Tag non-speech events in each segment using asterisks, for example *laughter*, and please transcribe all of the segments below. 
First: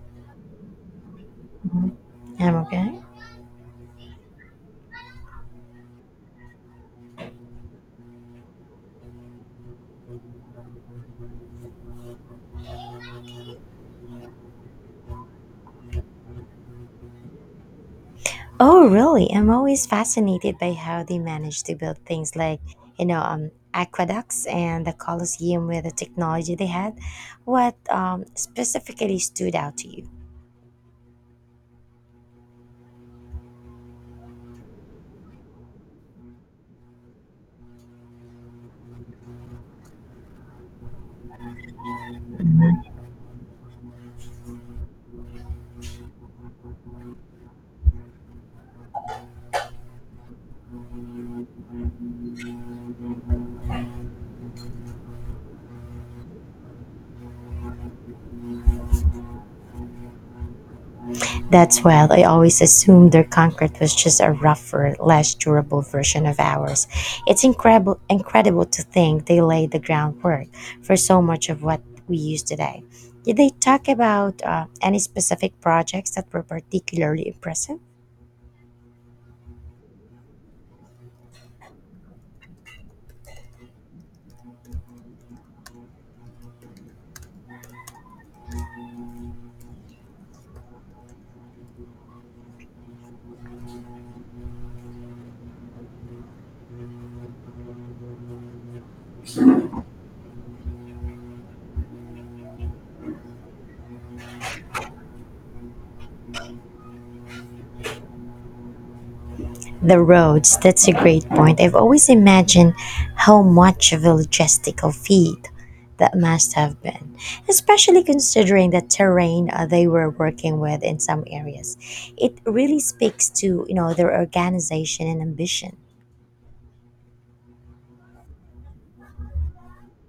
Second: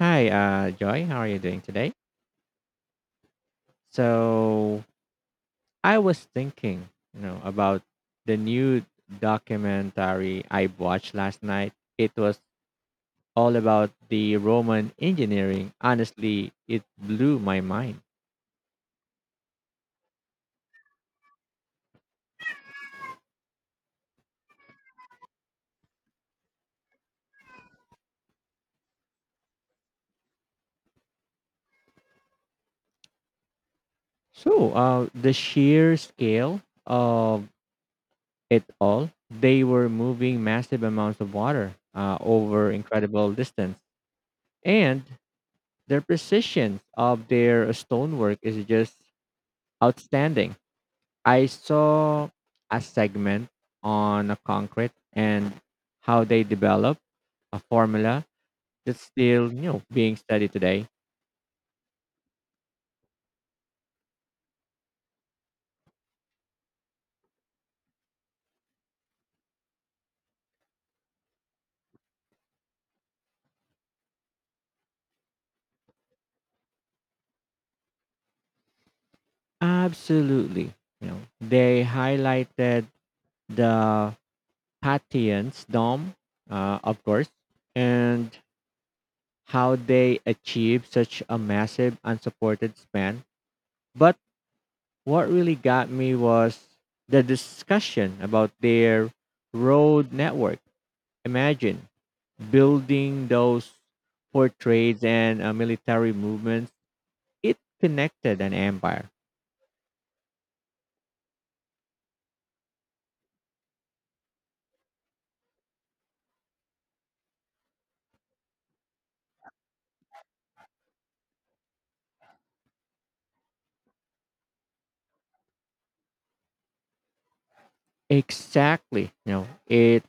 Hi, Joy. How are you doing today? I'm okay. So I was thinking, you know, about the new documentary I watched last night. It was all about the Roman engineering. Honestly, it blew my mind. Oh, really? I'm always fascinated by how they manage to build things like, aqueducts and the Colosseum with the technology they had. What specifically stood out to you? The sheer scale of it all, they were moving massive amounts of water over incredible distance. And their precision of their stonework is just outstanding. I saw a segment on a concrete and how they develop a formula that's still, you know, being studied today. That's wild. I always assumed their concrete was just a rougher, less durable version of ours. It's incredible to think they laid the groundwork for so much of what we use today. Did they talk about any specific projects that were particularly impressive? Absolutely. You know, they highlighted the Patience dome, of course, and how they achieved such a massive unsupported span. But what really got me was the discussion about their road network. Imagine building those for trades and military movements. It connected an empire. The roads, that's a great point. I've always imagined how much of a logistical feat that must have been, especially considering the terrain they were working with in some areas. It really speaks to, you know, their organization and ambition. Exactly. You know, it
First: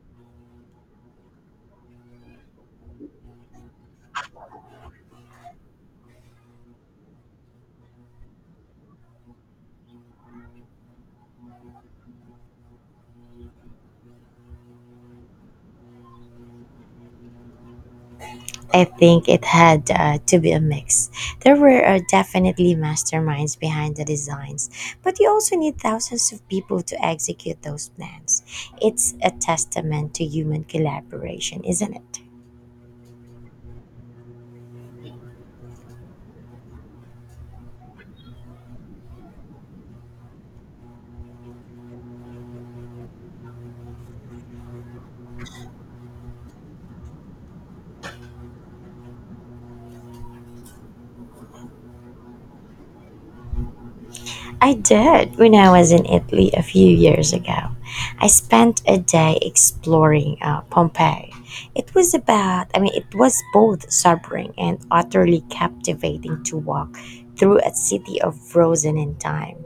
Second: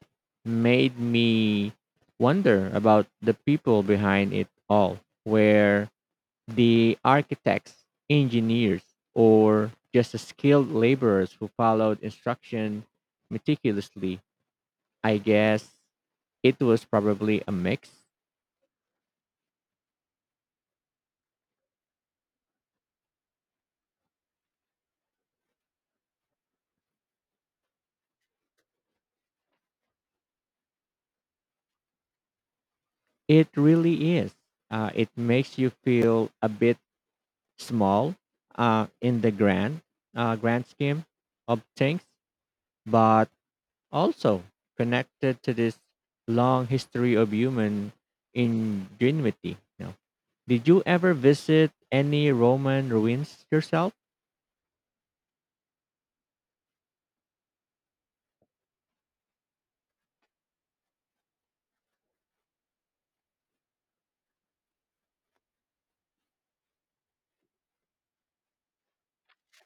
made me wonder about the people behind it all, where the architects, engineers, or just the skilled laborers who followed instruction meticulously. I guess it was probably a mix. I think it had to be a mix. There were definitely masterminds behind the designs, but you also need thousands of people to execute those plans. It's a testament to human collaboration, isn't it? It really is. It makes you feel a bit small in the grand scheme of things, but also connected to this long history of human ingenuity, you know. Did you ever visit any Roman ruins yourself? I did when I was in Italy a few years ago. I spent a day exploring Pompeii. It was it was both sobering and utterly captivating to walk through a city of frozen in time.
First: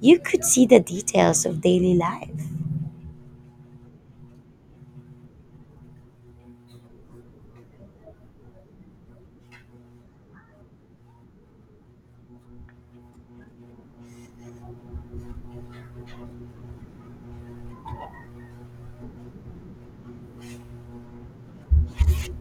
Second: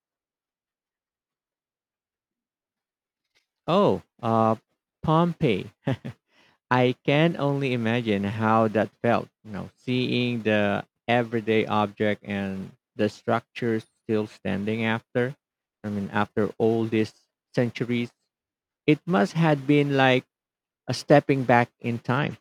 You could see the details of daily life. Oh, Pompeii. I can only imagine how that felt, you know, seeing the everyday object and the structure still standing after. I mean, after all these centuries, it must had been like a stepping back in time.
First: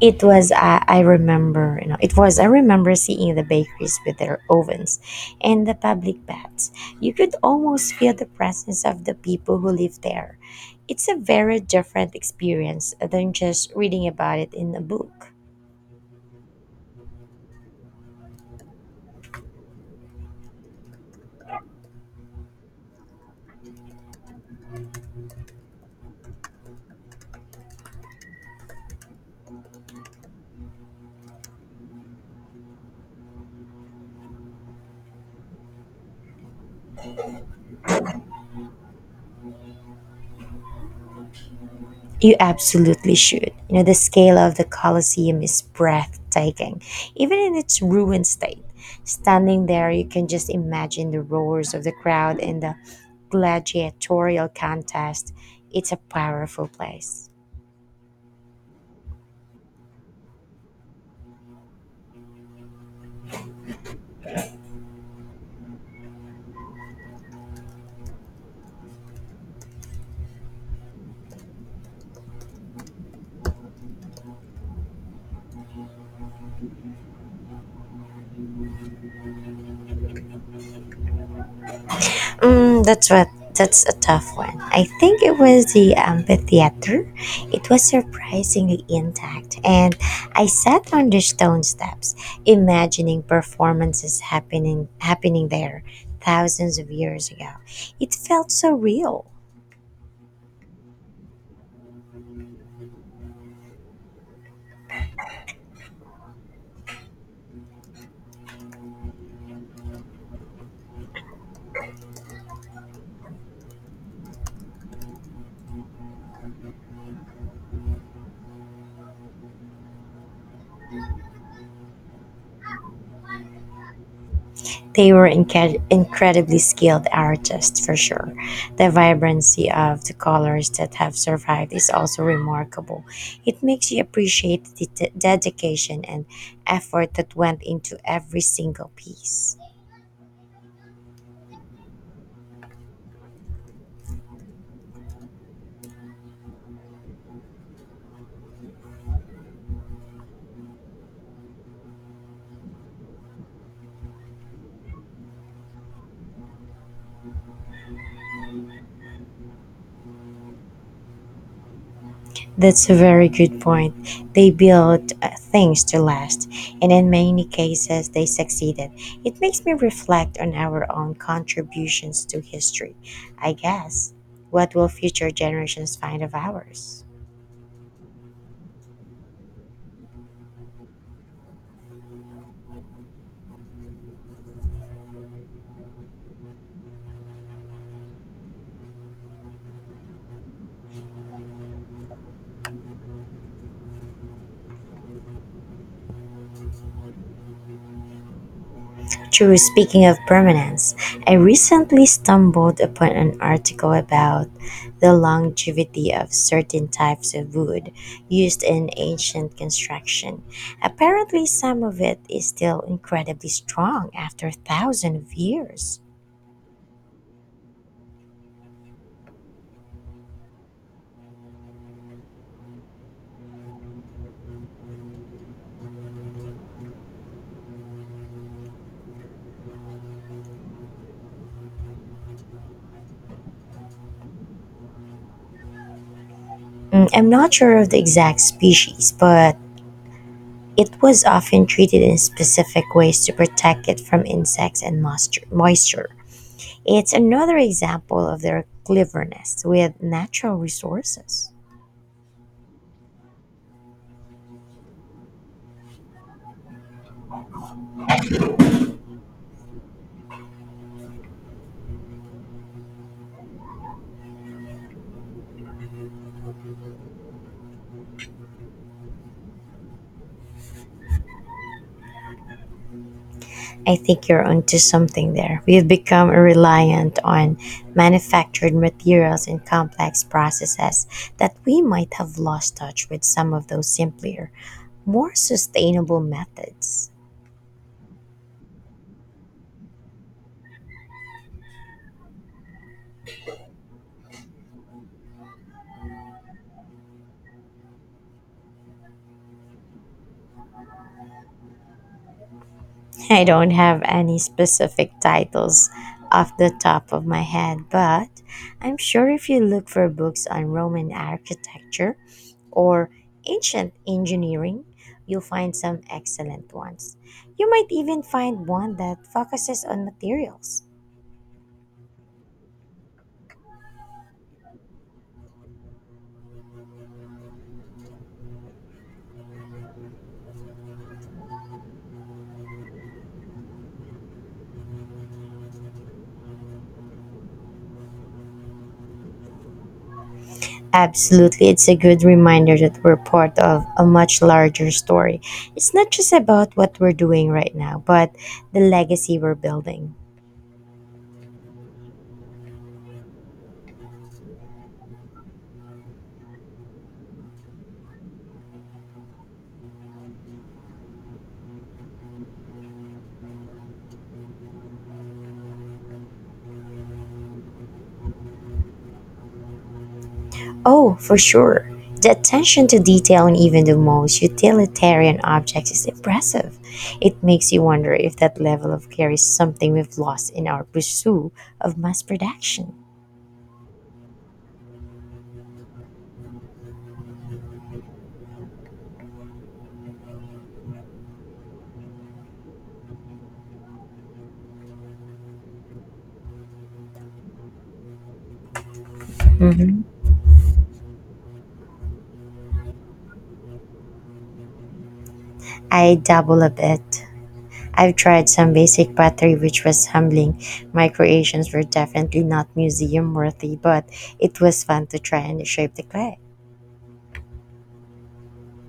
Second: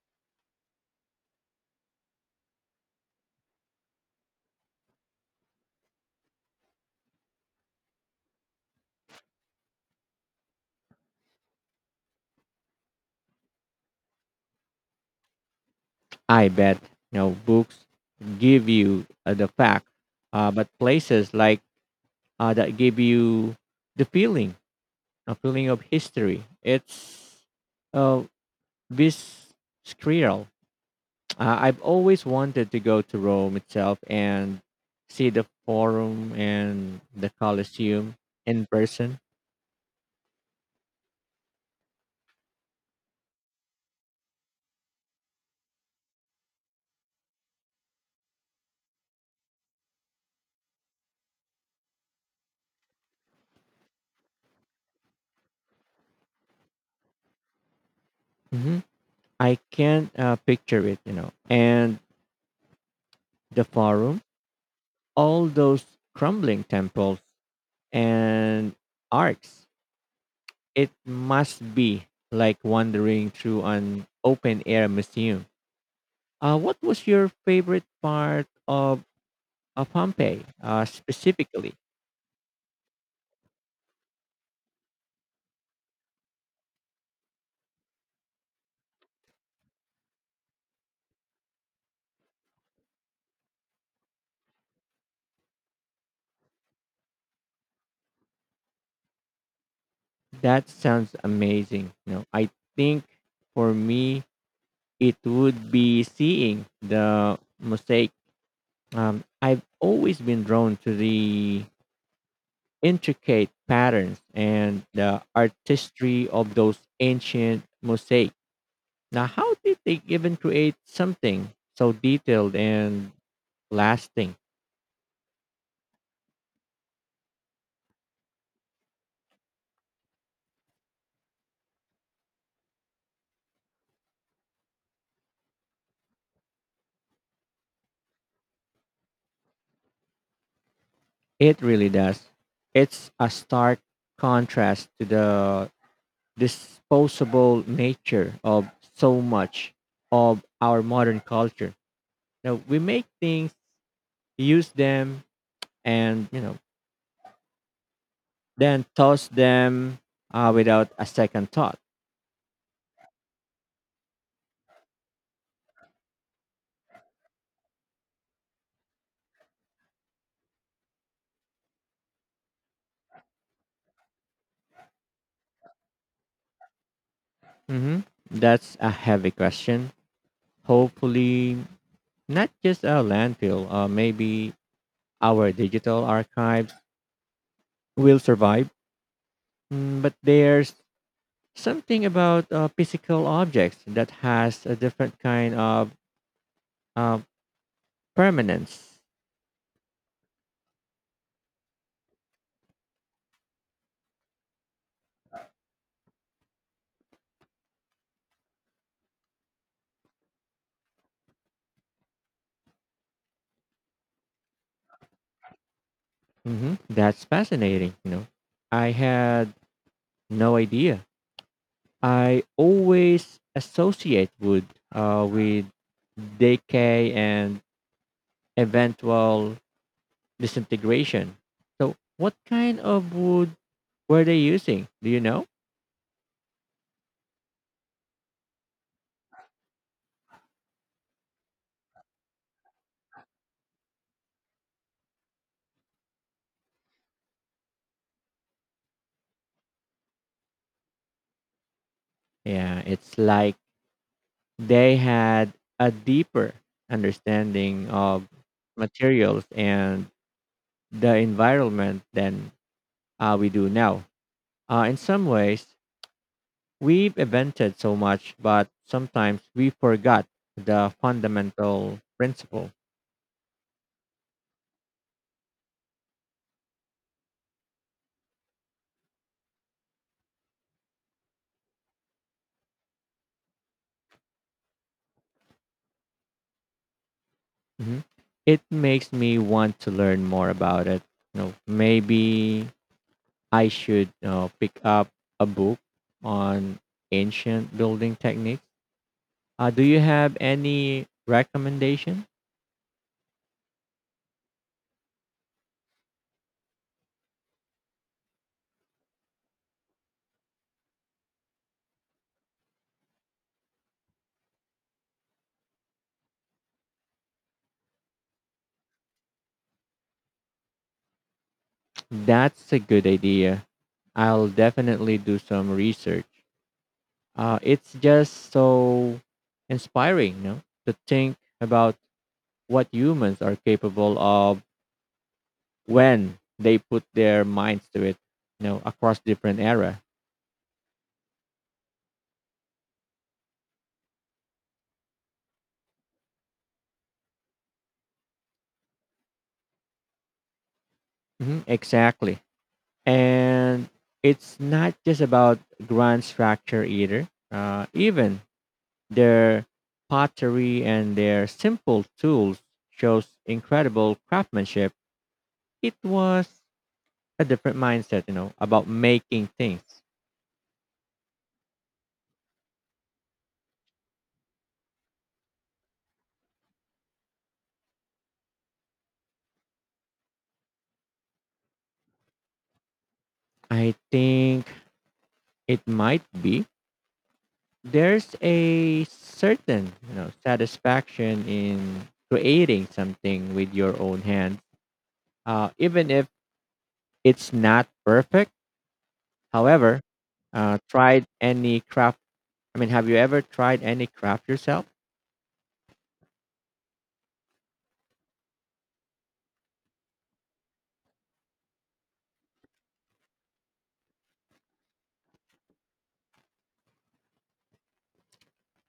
It was I remember you know it was I remember seeing the bakeries with their ovens and the public baths. You could almost feel the presence of the people who live there. It's a very different experience than just reading about it in a book. I bet, you know, books give you the fact, but places like that give you the feeling, a feeling of history. It's uh, this I've always wanted to go to Rome itself and see the Forum and the Colosseum in person. You absolutely should. You know, the scale of the Colosseum is breathtaking, even in its ruined state. Standing there, you can just imagine the roars of the crowd and the gladiatorial contest. It's a powerful place. Hmm. I can't picture it, you know. And the Forum, all those crumbling temples and arcs. It must be like wandering through an open air museum. What was your favorite part of Pompeii specifically? Mm, that's what. That's a tough one. I think it was the amphitheater. It was surprisingly intact, and I sat on the stone steps, imagining performances happening there thousands of years ago. It felt so real. That sounds amazing. You know, I think for me it would be seeing the mosaic. I've always been drawn to the intricate patterns and the artistry of those ancient mosaics. Now, how did they even create something so detailed and lasting? They were incredibly skilled artists for sure. The vibrancy of the colors that have survived is also remarkable. It makes you appreciate the dedication and effort that went into every single piece. It really does. It's a stark contrast to the disposable nature of so much of our modern culture. Now we make things, use them, and, you know, then toss them without a second thought. That's a very good point. They built things to last, and in many cases, they succeeded. It makes me reflect on our own contributions to history. I guess, what will future generations find of ours? Hmm. That's a heavy question. Hopefully, not just our landfill, maybe our digital archives will survive. But there's something about physical objects that has a different kind of uh, permanence. True, speaking of permanence, I recently stumbled upon an article about the longevity of certain types of wood used in ancient construction. Apparently, some of it is still incredibly strong after thousands of years. Hmm. That's fascinating. You know, I had no idea. I always associate wood with decay and eventual disintegration. So, what kind of wood were they using? Do you know? Mm, I'm not sure of the exact species, but it was often treated in specific ways to protect it from insects and moisture. It's another example of their cleverness with natural resources. Yeah, it's like they had a deeper understanding of materials and the environment than we do now. In some ways, we've invented so much, but sometimes we forgot the fundamental principle. I think you're onto something there. We've become reliant on manufactured materials and complex processes that we might have lost touch with some of those simpler, more sustainable methods. Mhm. It makes me want to learn more about it. You know, maybe I should pick up a book on ancient building techniques. Do you have any recommendation? I don't have any specific titles off the top of my head, but I'm sure if you look for books on Roman architecture or ancient engineering, you'll find some excellent ones. You might even find one that focuses on materials. That's a good idea. I'll definitely do some research. It's just so inspiring, you know, to think about what humans are capable of when they put their minds to it, you know, across different era. Absolutely, it's a good reminder that we're part of a much larger story. It's not just about what we're doing right now, but the legacy we're building. Hmm, exactly. And it's not just about grand structure either, even their pottery and their simple tools shows incredible craftsmanship. It was a different mindset, you know, about making things. Oh, for sure. The attention to detail in even the most utilitarian objects is impressive. It makes you wonder if that level of care is something we've lost in our pursuit of mass production. I think it might be, there's a certain, you know, satisfaction in creating something with your own hands, even if it's not perfect. However, Hmm. Tried any craft I mean have you ever tried any craft yourself? I dabble a bit. I've tried some basic pottery, which was humbling. My creations were definitely not museum worthy, but it was fun to try and shape the clay.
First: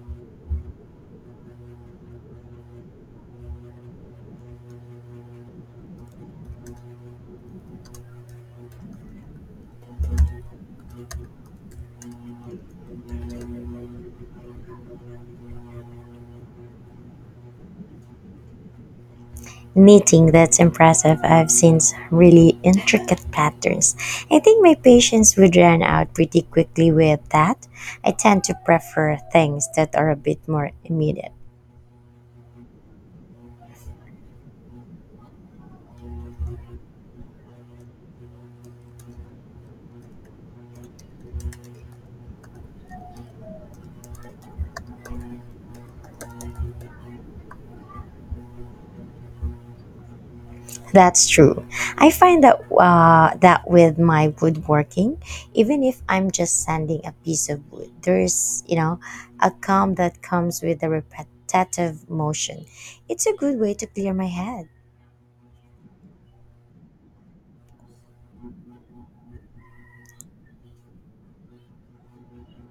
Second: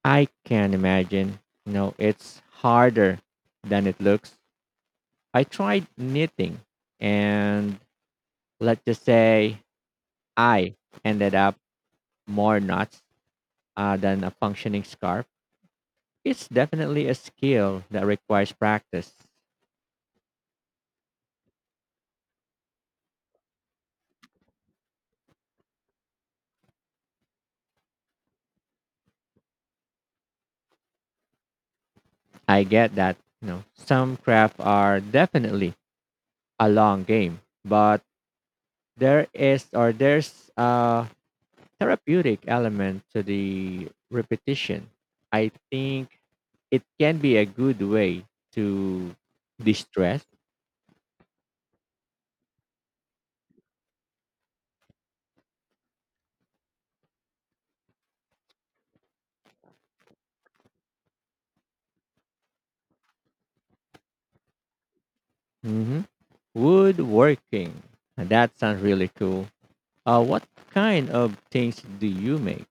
I can imagine, you know, it's harder than it looks. I tried knitting, and let's just say I ended up more knots than a functioning scarf. It's definitely a skill that requires practice. Knitting, that's impressive. I've seen really intricate patterns. I think my patience would run out pretty quickly with that. I tend to prefer things that are a bit more immediate. I get that, you know, some craft are definitely a long game, but there is or there's a therapeutic element to the repetition. I think it can be a good way to distress. That's true. I find that with my woodworking, even if I'm just sanding a piece of wood, there's, you know, a calm that comes with the repetitive motion. It's a good way to clear my head. Hmm. Woodworking. Now, that sounds really cool. What kind of things do you make?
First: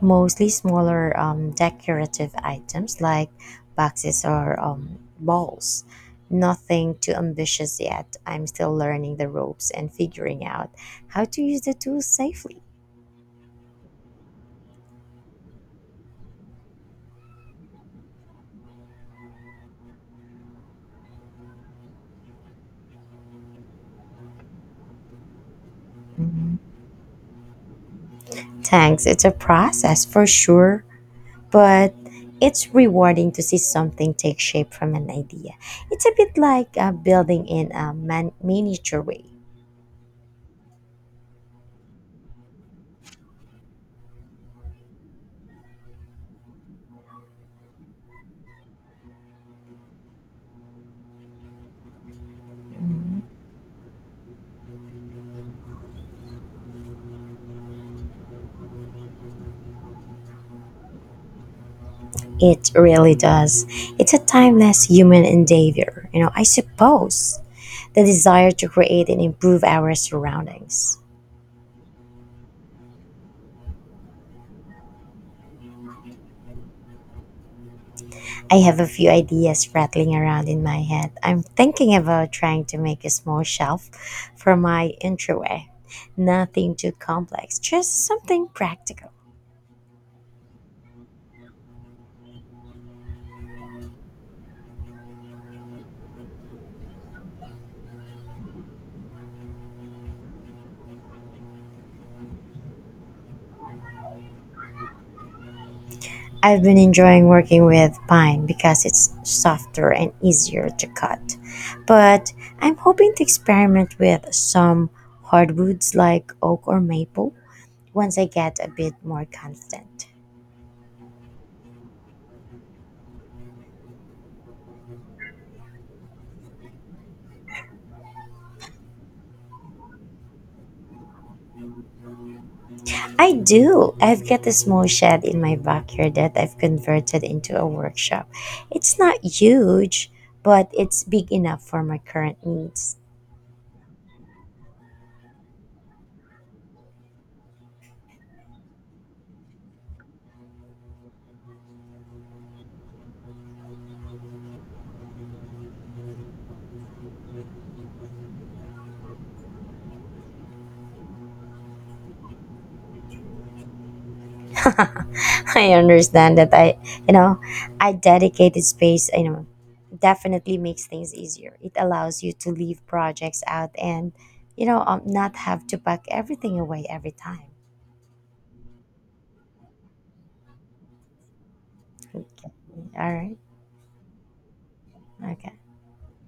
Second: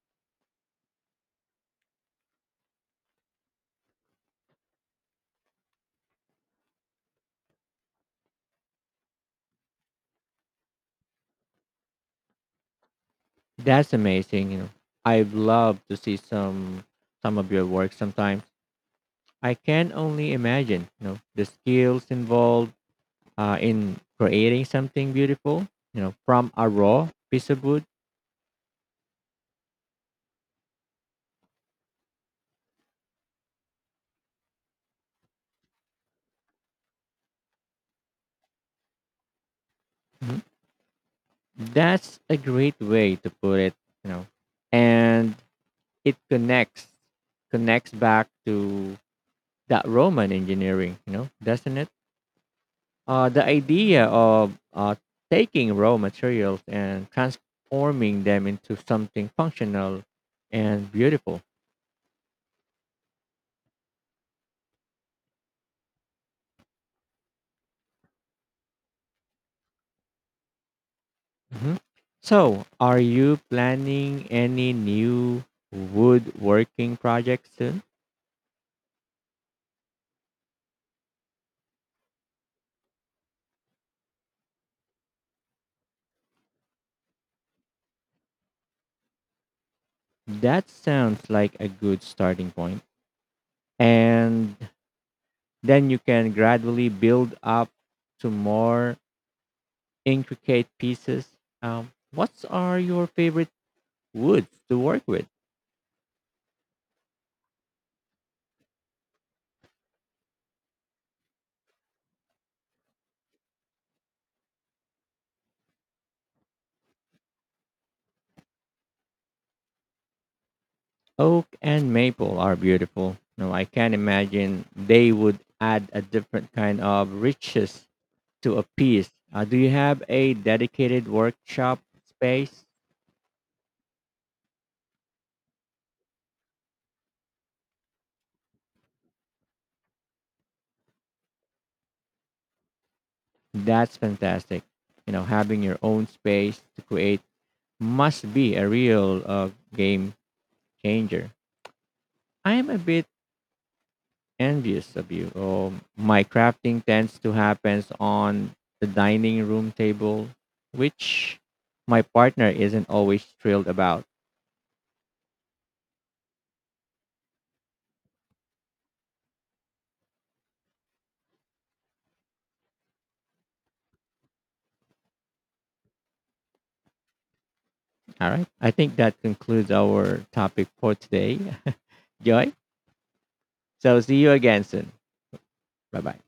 Mostly smaller decorative items like boxes or balls. Nothing too ambitious yet. I'm still learning the ropes and figuring out how to use the tools safely. That's amazing. You know, I'd love to see some of your work sometimes. I can only imagine, you know, the skills involved in creating something beautiful, you know, from Mhm. a raw piece of wood. Thanks, it's a process for sure, but it's rewarding to see something take shape from an idea. It's a bit like building in a miniature way. Mhm. That's a great way to put it, you know. And it connects back to that Roman engineering, you know, doesn't it? Mhm. The idea of taking raw materials and transforming them into something functional and beautiful. It really does. It's a timeless human endeavor, you know, I suppose, the desire to create and improve our surroundings. Mhm. So, are you planning any new woodworking projects soon? I have a few ideas rattling around in my head. I'm thinking about trying to make a small shelf for my entryway. Nothing too complex, just something practical. That sounds like a good starting point. And then you can gradually build up to more intricate pieces. What are your favorite woods to work with? I've been enjoying working with pine because it's softer and easier to cut. But I'm hoping to experiment with some hardwoods like oak or maple once I get a bit more confident. Oak and maple are beautiful. No, I can imagine they would add a different kind of riches to a piece. Do you have a dedicated workshop space? I do. I've got a small shed in my backyard that I've converted into a workshop. It's not huge, but it's big enough for my current needs. That's fantastic. You know, having your own space to create must be a real game changer. I am a bit envious of you. My crafting tends to happens on the dining room table, which my partner isn't always thrilled about. *laughs* I understand that. You know, I dedicated space, you know, definitely makes things easier. It allows you to leave projects out and, not have to pack everything away every time. All right. I think that concludes our topic for today. *laughs* Okay. Joy. All right. So see you again soon. Okay. Bye bye.